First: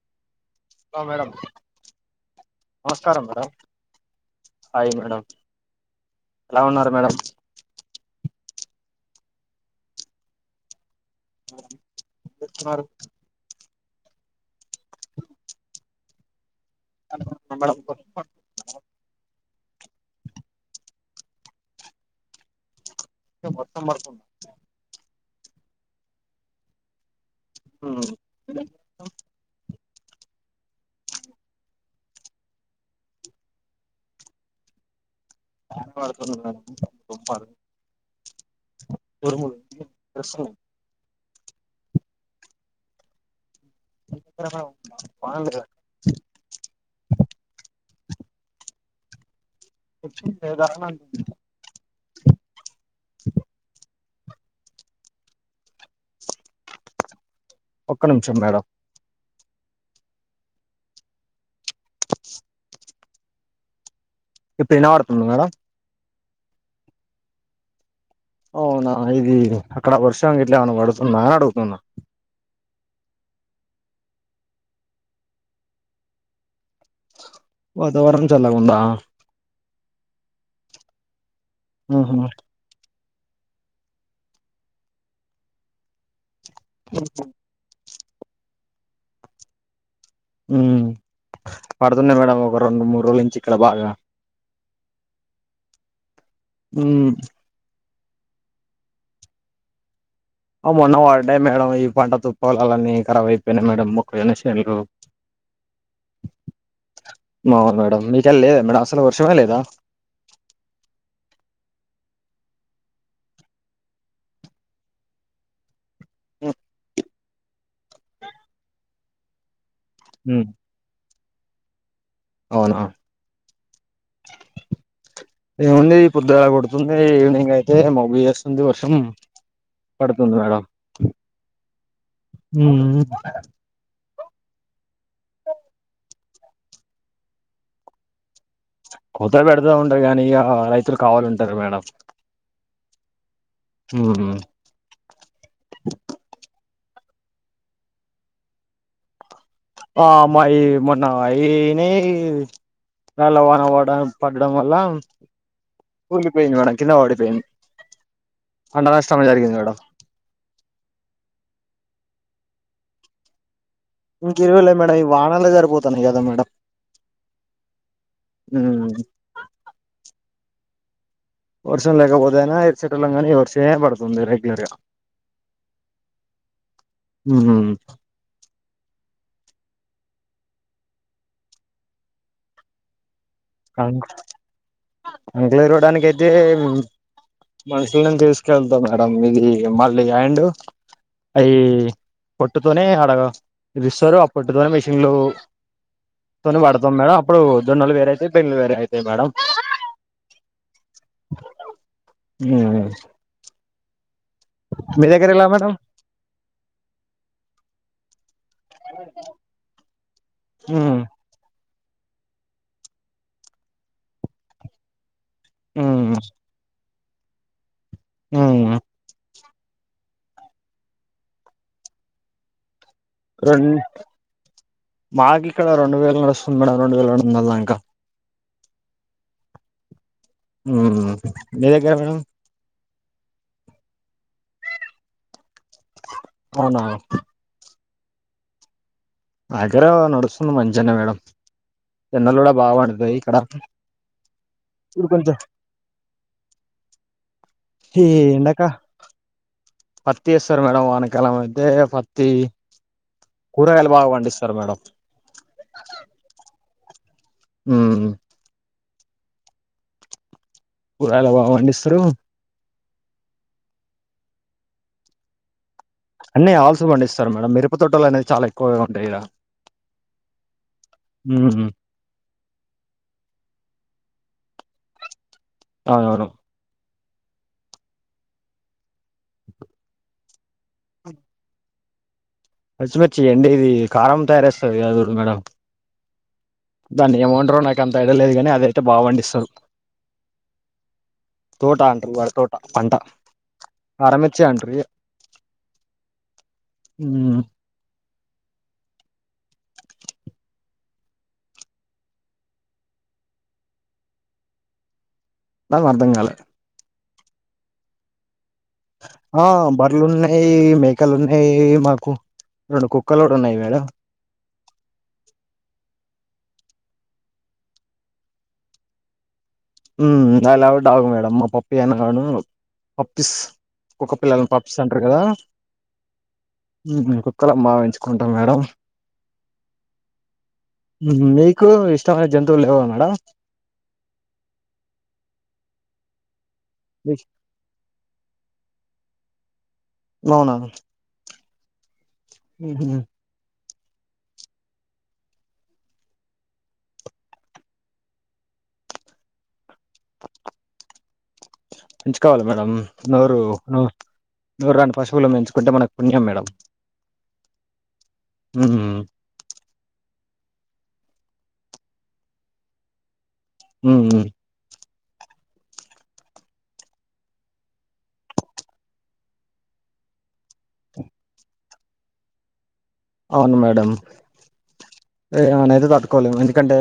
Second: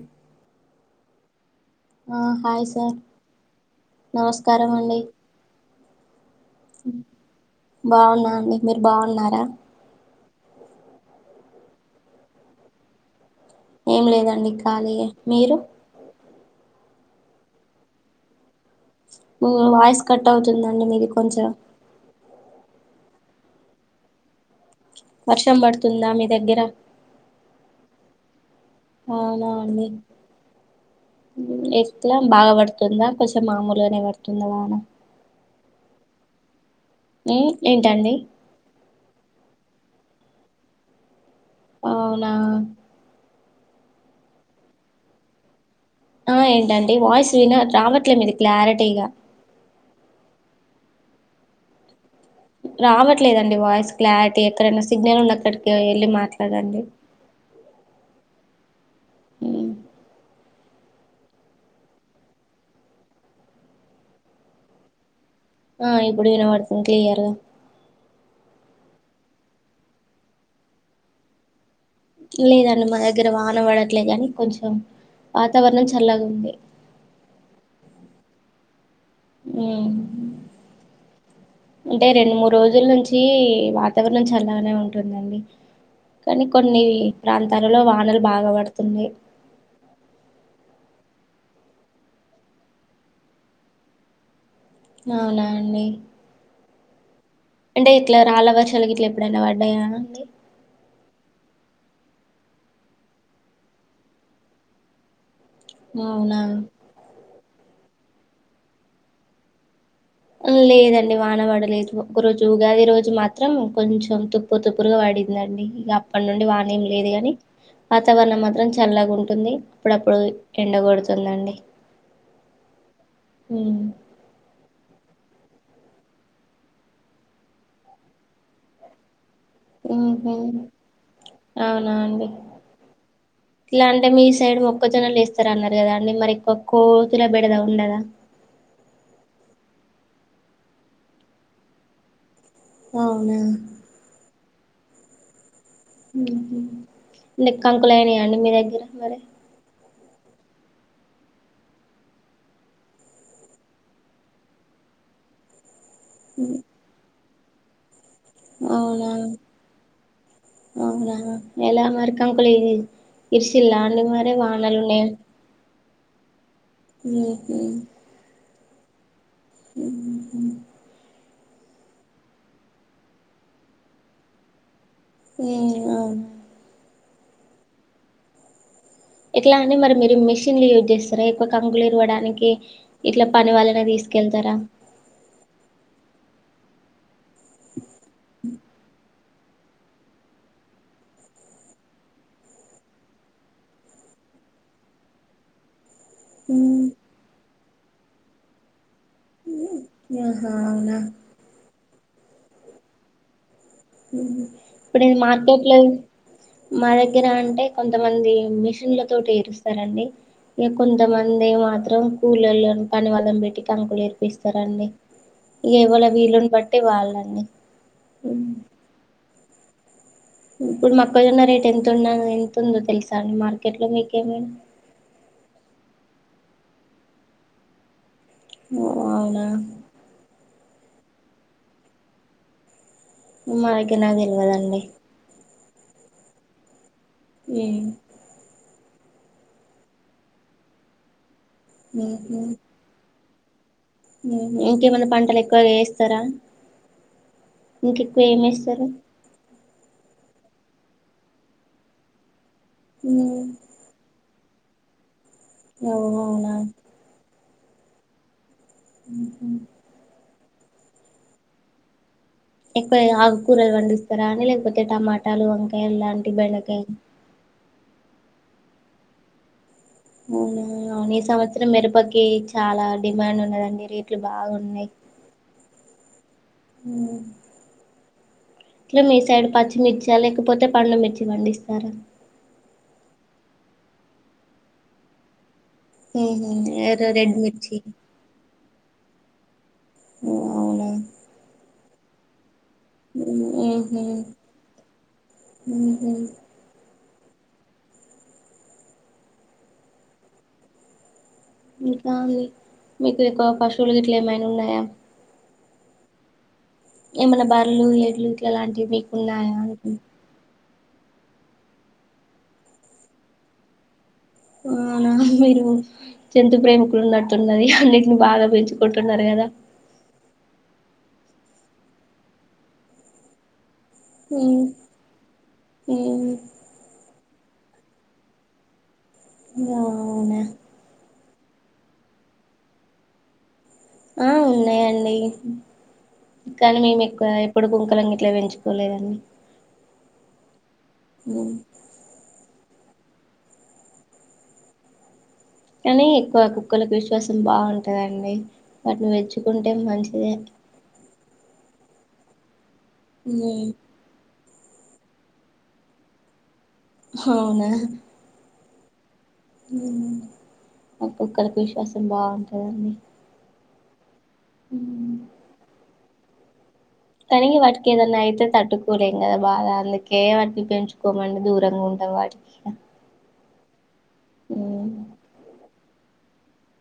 హ hello madam, నమస్కారం madam hi నమస్కారమండి మేడం ఎలా ఉన్నారు మేడం బాగున్నా అండి, మీరు బాగున్నారా? ఏం చేస్తున్నారు? ఏం లేదండి, ఖాళీయే మీరు? మే మీ వాయిస్ కట్ అవుతుందండి మీది కొంచం. వర్షం పడుతుంది. వర్షం పడుతుందా మీ దగ్గర? హ్మ్ అవునా అండి. ఎట్ల బాగా పడుతుంద కొంచెం మామూలుగనే పడుతుందా వాన? బానే పడుతుందండి. ఏ ఏంటండి? ఉరుములు [unintelligible] అవునా బానే [unintelligible] ఆ ఏంటండి వాయిస్ విన రావట్లే మీది క్లారిటీగా. ఏదన్ రావట్లేదండి వాయిస్ క్లారిటీ ఎక్కడన్న సిగ్నల్ ఉన్న కాడికి ఎళ్ళి మాట్లాడండి. ఒక్క నిమిషం మేడం. ఉమ్ ఇప్పుడు వినపడు ఆ ఇప్పుడు వినబడుతుంది క్లియర్ గా అవునా ఇది అక్కడ వర్షం గిట్ల ఏమైనా పడుతుందా అని అడుగుతున్నా లేదండి మా దగ్గర వాన పడట్లేదు కాని కొంచెం వాతావరణం చల్లగా ఉంది వాతవరణం చల్లగా ఉందా ఊ అంటే ఆహా రెండు మూడు రోజుల నుంచి తి వాతావరణం చల్లగా ఉంటుందండి కానీ కొన్ని ప్రాంతాలలో వానలు బాగా పడుతున్నాయి ఉ పడుతున్నాయి మేడం ఒక రెండు మూడు రోజుల నుంచి ఇక్కడ బాగా అవునా అండి ఉ అంటే ఇట్లా రాళ్ళ వర్షాలకు ఇట్లా ఎప్పుడైనా పడ్డాయా అండి ఆ మొన్న పడ్డాయి మేడం ఈ పంట తుప్పలాలన్నీ కరాబ్ అయిపోయినాయి మేడం మొక్కజొన్న చెన్లు స్ అవునా అవును మేడం మీకెల్ల లేదా మేడం అసలు వర్షమే లేదా లేదండి వాన పడలేదు ఒక రోజు ఉగాది రోజు మాత్రం కొంచెం తుప్పు తుప్పులుగా పడి పడిందండి ఇక అప్పటి నుండి వానేం లేదు గాని వాతావరణం మాత్రం చల్లగా ఉంటుంది అప్పుడప్పుడు హ్మ్. ఎండ గొడుతుందండి అవునా ఊ ఏముంది పొద్దులా కొడుతుంది ఈవినింగ్ అయితే మబ్బు చేస్తుంది వర్షం ఉహు పడుతుంది మేడం అవునా అండి హ్మ్. ఇట్ల అంటే మీ సైడ్ మొక్కజొన్న వేస్తారు అన్నారు కదా అండి మరి కోతుల బెడదా ఉండదా కోతుల బెడదా ఉండదు కానీ ఇగా రైతులు కావాల ఉంటారు మేడం అవున హు మీకు కాంకులు అయినా అండి మీ దగ్గర మరి ఆ మాయి మొన్న అయినాయ్ రాళ్ళ వాన పడ్డ పడడం వల్ల హ్మ్. కూలిపోయింది మేడం కింద పడిపోయింది పంట అవునా నష్టం జరిగింది మేడం అవునా ఎలా మరీ కంకులు ఇరిసి ఇంక ఇరువలే మేడం ఈ వానాలే సరిపోతున్నాయి కదా మేడం ఉహు ఊ ఉహూ వర్షం లేకపోతేయినా విడిచే టోల్లం కానీ ఈ వర్షమే పడుతుంది రెగ్యులర్ గా ఏ అవున ఉహు ఏట్లా అండి మరి మీరు మిషన్లు యూజ్ చేస్తార ఎక్కువ కంకులు ఇరవడానికి ఇట్లా పని వాళ్ళని కంకు తీసుకెళ్తారా కంకులు ఈరవాడని కి అయితే తే మనుషుల తీసుకెళ్తా మేడం ఇది మళ్ళీ అండు అయి పొట్టుతోనే అడగ ఇరుస్తారు ఆ పట్టుతోనే మిషన్లు తొని ఉమ్ పడతాం మేడం అప్పుడు జోన్నలు వేర అయితే బెండ్లు వేర అయితే ఆహా అవునా నో వాయిస్ ఊ ఇప్పుడు ఇది మార్కెట్ లో మా దగ్గర అంటే కొంతమంది మిసై న్ల తొటి తించుతారండి మేము కొంతమంది మా రాం కులోల్లు పని వాళ్ళని పెట్టి కంకులు ఏర్పిస్తారండి ఇగ ఎవలు వీలుని బట్టి వాళ్ళండి ఉమ్ఉ ఇప్పుడు మక్కజొన్న రేట్ ఎంతన్న ఎంతతుందో తెలుస్ రోం మాక్ ఇక్కడ రోండు వేల్ నడుస్తుంది మేడం రెండువేల్ రెండొందల్ దాంక ఓ అవునా ఉమ్ మి దగ్గర మేడం మాకి నా తెలివదండి అవునా మ్మ్ మాగరో నడుస్తుంది మంచనే మేడం. ఎండలు కూడా బాగావాడ్తాయ్ ఇక్కడ ఉమ్ ఇప్పుడు ఇంకేమైన్నా కొంచెం పంటలు ఎక్కువగా వేస్తరా ఈ ఇంకెక్కువ ఏం ఎండక ఏస్తరు పత్తి ఎస్తరు మేడం వానకాలం అయితే పత్తి ఉమ్, కూరగాయలు బాగా పండిస్తారు మేడం ఓహో నా ఉమ్ ఉహూ కురగాయలు బాగా పండిస్తారు ఎక్కువ ఆగుకూరలు పండిస్తారా అండి లేకపోతే టమాటాలు వం అన్నీ ఆల్స్ పండిస్తారు మేడం మిరుప తోటలు అనేవి చాలా ఎక్కువగా ఉంటాయి ఇడ ఉమ్మ్ మ్మ్ అవున్ ఈ సంవత్సరం మీర్పకి చాలా డిమాండ్ ఉన్నదండి రేట్లు బాగున్నాయ్ అవునవును మ్ ట్లు మీ సైడ్ పచ్చిమిర్చా లేకపోతే పండుమిర్చి పండిస్తారా మచ్చిమిర్చి ఎండి ఇది కారం తయార్చేస్తర్ కాద మేడం ఊహు దాన్ని ఏమంట్రో నాక అంత ఐడియలేదు గానీ అదయితే బాగా పండిస్తారు ఓ అవునా తోటా అంటరు వర్ తోట్ మ్ ఉహు అంటారు ఇగ ఉహు ఉమ్ ఇంకా ఇది మీకు ఎక్కువ పశువులు గిట్లే ఏమైనా ఉన్నాయా దాల్ అర్థంగాలే ఏమన్నా బర్రలు ఎడ్లు ఇట్లాలాంటివి మీకు ఆ ఉన్నాయా అంటు బర్రెలు ఉన్నాయి మేకలు ఉన్నాయి మాకు రెండు కుక్కలు ఉన్నాయి మేడం ఆ నా మీరు జంతు ప్రేమికులున్నట్టున్నది అన్నిటిని బాగా పెంచుకుంటున్నారు కదా ఉమ్ నా లవ్ డాగ్ మేడం మా పప్పి అన్గాను పప్పీస్ కుక్క పిల్లల్నీ ఉమ్, పాప్స్ అంట్ర్ కదా ఉమ్, కుక్కల మావెంచుకుంటాం మేడం య ఆవ్నా మీకు ఇష్టమైన జంతువులు లేవ మేడం ఆ ఉన్నాయండి కానీ మేము ఎక్కువ ఎప్పుడు కుక్కలంగిట్ల పెంచు కోలేదాన్ని నవునా మ్మ్ మ్మ్ హు కానీ ఎక్కువ కుక్కలకు విశ్వాసం బాగుంటుందండి వాటిని వెచ్చుకుంటే మంచిదే ఎంచుకోవాలి మేడం నోరు ఉమ్, నోర్ నోరని పశువులను మంచుకుంటే మనకు పుణ్యం మేడం అవునా ఉమ్ ఉమ్ మా కుక్కలకు విశ్వాసం బాగుంటదండి ఉ ఉమ్ ఉమ్, కానీ వాటికి ఏదన్నా అయితే తట్టుకోలేం కదా బాధ అందుకే వాటిని పెంచుకోమండి దూరంగా ఉం టా వాటికి అవును మేడం ఉమ్ ఏమనైతే తట్టుకోలేము ఎందుకంటే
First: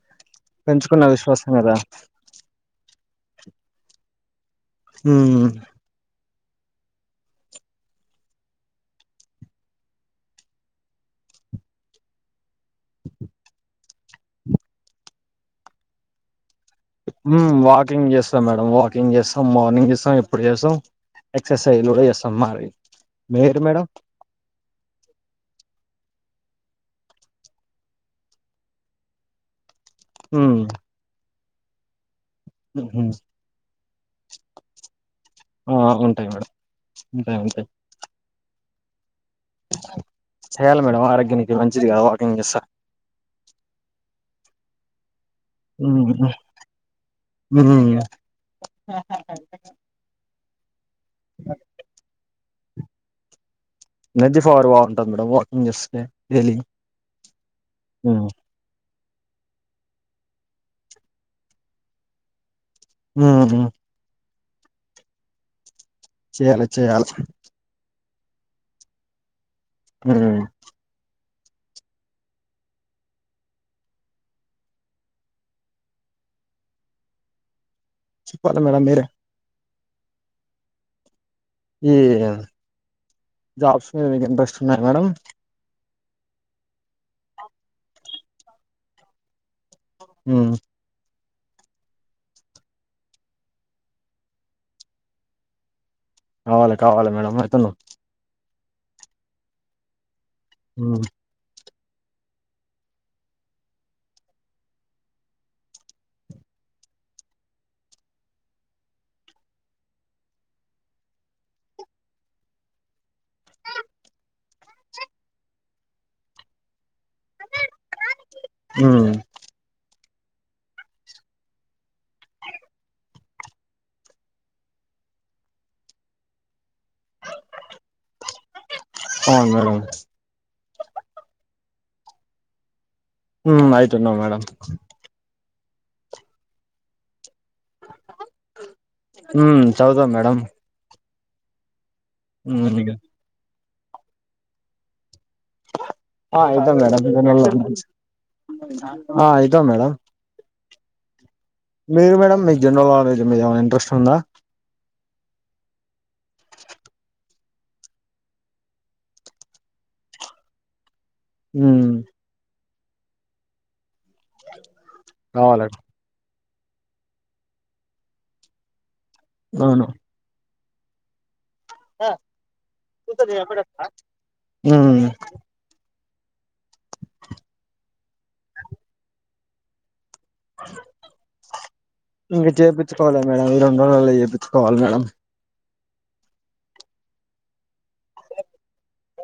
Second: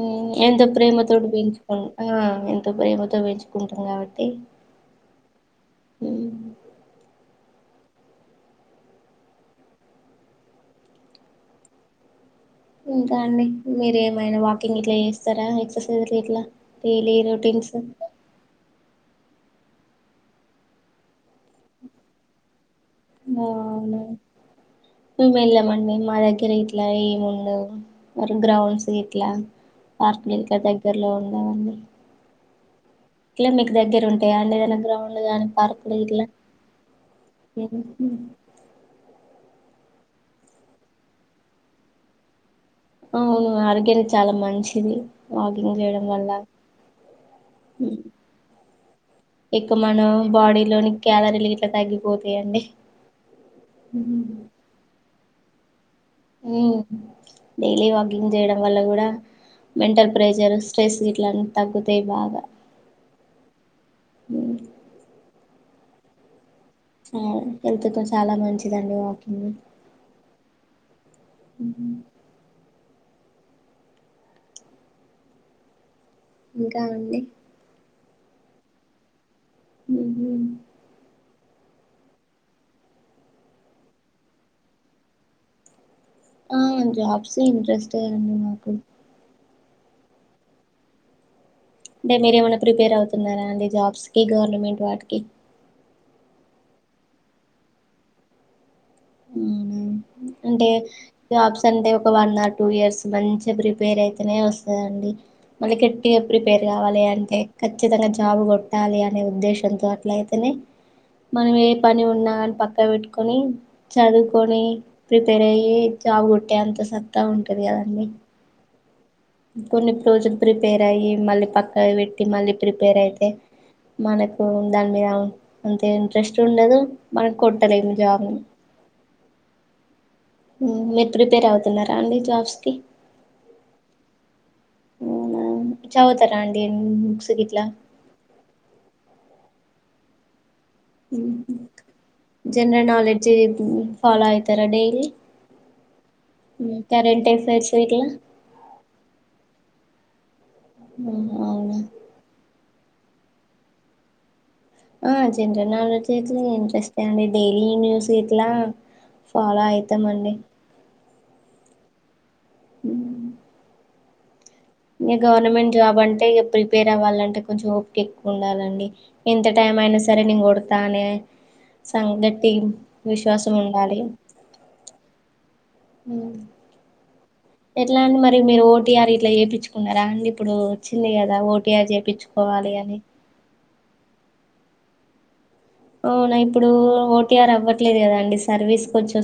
ఉ ఎంత పెంచుకున్న ప్రేమతోటి విశ్వాసం కదా పెయించకో ఆ ఎంత ప్రేమ తో పెంచుకుంటాం కాబట్టి ఉ ఉమ్ ఉమ్ ఇంకా అండి మీరు ఏమైనా వాకింగ్ ఇట్లా చేస్తారా ఎక్ససైజ్ అట్లా ఇట్లా డైలీ ఉమ్ రొటీన్స్ వాకింగ్ చేస్తాం మేడం వాకింగ్ చేస్ స్తాం మార్నింగ్ చేస్తాం ఎప్పుడు చేస్తాం ఎక్సర్సైజ్ కూడా చేస్తాం మరి ఓ మీరు మేడం అవునా మేం వేలం మం మా దగ్గర ఇట్లా ఏం ఉండవు మరి గ్రౌండ్స్ ఇట్లా లాస్ట్ మినిట్లో ఉమ్, దగ్గరలో ఉండవండి ఉహుం ఇట్లా మీకు దగ్గర ఉంటాయండి ఏదన్నా గ్రౌండ్ ఉండదా అండి ఆ, పార్కులు గిట్ల ఉంటాయి మేడం ఉంటాయి ఉంటాయి ఉ ఉ ఉమ్ చేయాలి మేడం ఆరోగ్యానికి మంచిది కదా వాకింగ్ చేస్తా ఓ అవును ఆరోగ్యానికి చాలా మంచిది వాకింగ్ ఉమ్ చేయడం వల్ల హు ఇక మన బాడీ లోని క్యాలరీలు ఇట్లా తగ్గిపోతాయండి నది ఫార్వా ఉంటది మేడం వాకింగ్ చేస్తే డైలీ ఉమ్ డైలీ ఉమ్ వాకింగ్ చేయడం వల్ల కూడా మెంటల్ ప్రెషర్ స్ట్రెస్ గిట్లన్నీ తగ్గుతాయి బాగా ఉ హుం ఉ చేయాలి చేయాలి ఆ హెల్త్ కి చాలా మంచిదండి వాకింగ్ అ ఉహు ఇంకా అండి చెప్పాలి మేడం మీరే ఉహు ఏ జాబ్స్ మీద ఇంట్రెస్ట్ ఉన్నాయి మేడం ఆ జాబ్ ఎ ఇంట్రెస్ట్ అండి నాకు ఉ అంటే మీర ఏమైనా ప్రిపేర్ అవుతున్నారా అండి జాబ్స్ కి గవర్నమెంట్ వాటికి కావాలి కావాలి మేడం అయితున్న ఉమ్ అంటే ఉమ్ జాబ్స్ సండే ఒక వన్ ఆర్ టూ ఇయర్స్ మంచిగా ప్రిపేర్ అయితేనే వస్తదండి మళ్ళీ గట్టిగా ప్రిపేర్ రావాలి అంటే ఖచ్చితంగా జాబ్ కొట్టాలి అనే ఉద్దేశంతో అట్లా అయితేనే మనం ఏ పని ఉన్నా కాని పక్క వెట్టుకొని చదువుకొని ప్రిపేర్ అయ్యి జాబ్ కొట్టేంత సత్తా ఉంటది కదండీ ఊ కొన్ని పోర్షన్ ప్రిపేర్ అయ్యి మళ్ళీ పక్క పెట్టి మళ్ళీ ప్రిపేర్ అయితే మనకు దాని మీద అంతే ఇంట్రెస్ట్ ఉండదు మనం కొట్టలేము జాబ్ ని అవును మేడం ఊమ్ మీరు ప్రిపేర్ అవుతున్నారా అండి జాబ్స్ కి ఉమ్ అయితున్నాం మేడం మీరు చదవతరాండి బుక్స్ ని ఊ చదువు తాము మేడం ఊహు ఉమ్ జనరల్ నాలెడ్జ్ ఇ ఫాలో అయితరా డైలీ ఆ ఐతం madam general current knowledge affairs books ఇట్లా ఆ అయితం మేడం ఉ వెటిమీదన్న ఇంట్రెస్ట్ ఉందా, ఆ జెనరల్ నాలెడ్జ్ ఐతే ఇంట్రెస్టే అండి డైలీ న్యూస్ ఇట్లా ఫాలో అయితామండి ఊ ఊమ్ ఇంకా కావాలి గవర్నమెంట్ జాబ్ అంటే ఇగ ప్రిపేర్ అవ్వాలంటే కొంచెం ఓప్కి ఎక్కువ ఉండాలండి, ఎంత టైం అవును అయినా సరే నేన్ గొడతా అనే సంఘటిం విశ్వాసము ఉండాలి. ఉమ్ ఊ చుకున్నారా అండి ఇప్పుడు వచ్చింది గదా ఓటీయార్ చేపిచుకోవాలి అని అందరం అల్లా చేయించుకోవాలి మేడం, అవునా ఇప్పుడు ఓటీఆర్ అవ్వట్లేదు క దా అండి సర్వీస్ కొంచం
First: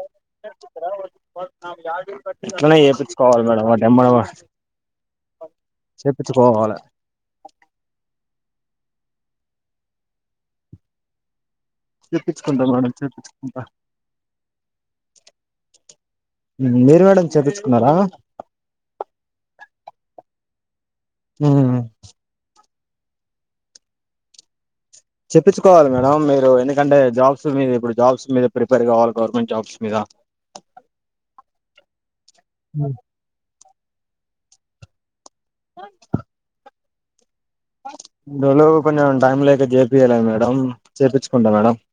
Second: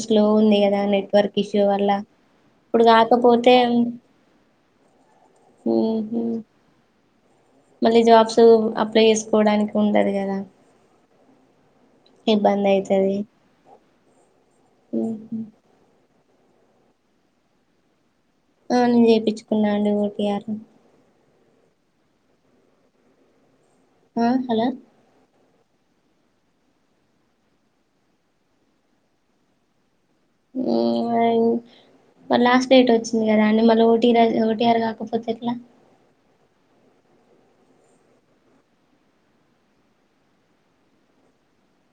ఎట్లనో ఇప్పుడు చేపిచుకోవాలి కాకపోతే మేడం తొందరగా ఉహు చెప్పించుకోవాల మళ్ళీ జాబ్స్ అప్లై చేసుకోవడానికి ఉండదు కాదా చేపిచ్చుకుంటా ఇబ్బది మేడం అయితది. చేపిచ్చుకుంటా మీరు మేడం చేపిచుకున్నారా, ఆ నేను చేపిచుకున్నా అండి ఒ టి యార్ ఊ ఆ హలో చెప్పించుకోవాలి మేడం, మీరు ఎందుకంటే జాబ్స్ మీద ఇప్పుడు జాబ్స్ మీద ప్రిపేర్ కావాలి గవర్నమెంట్ జాబ్స్ మీద, ఊమ్ అయి లాస్ట్ డేట్ వచ్చింది. కదా అండి మళ్ళీ ఓటీఆర్, ఓటీఆర్ కాకపోతే ఏట్ [unintelligible] ఇన్ని రోజులు కొంచెం టైం లేక చేపియలే మేడం చేపిచుకుంటా మేడం, [unintelligible]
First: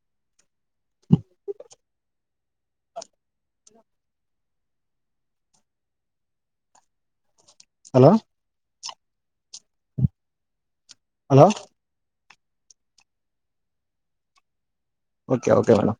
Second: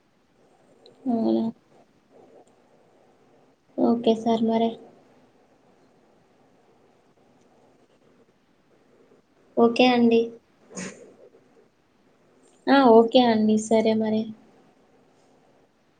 అవునా ఓకే సార్ మరి హలో ఓకే అండి హలో ఆ ఓకే అండి సరే మరి ఓకే ఓకే మేడం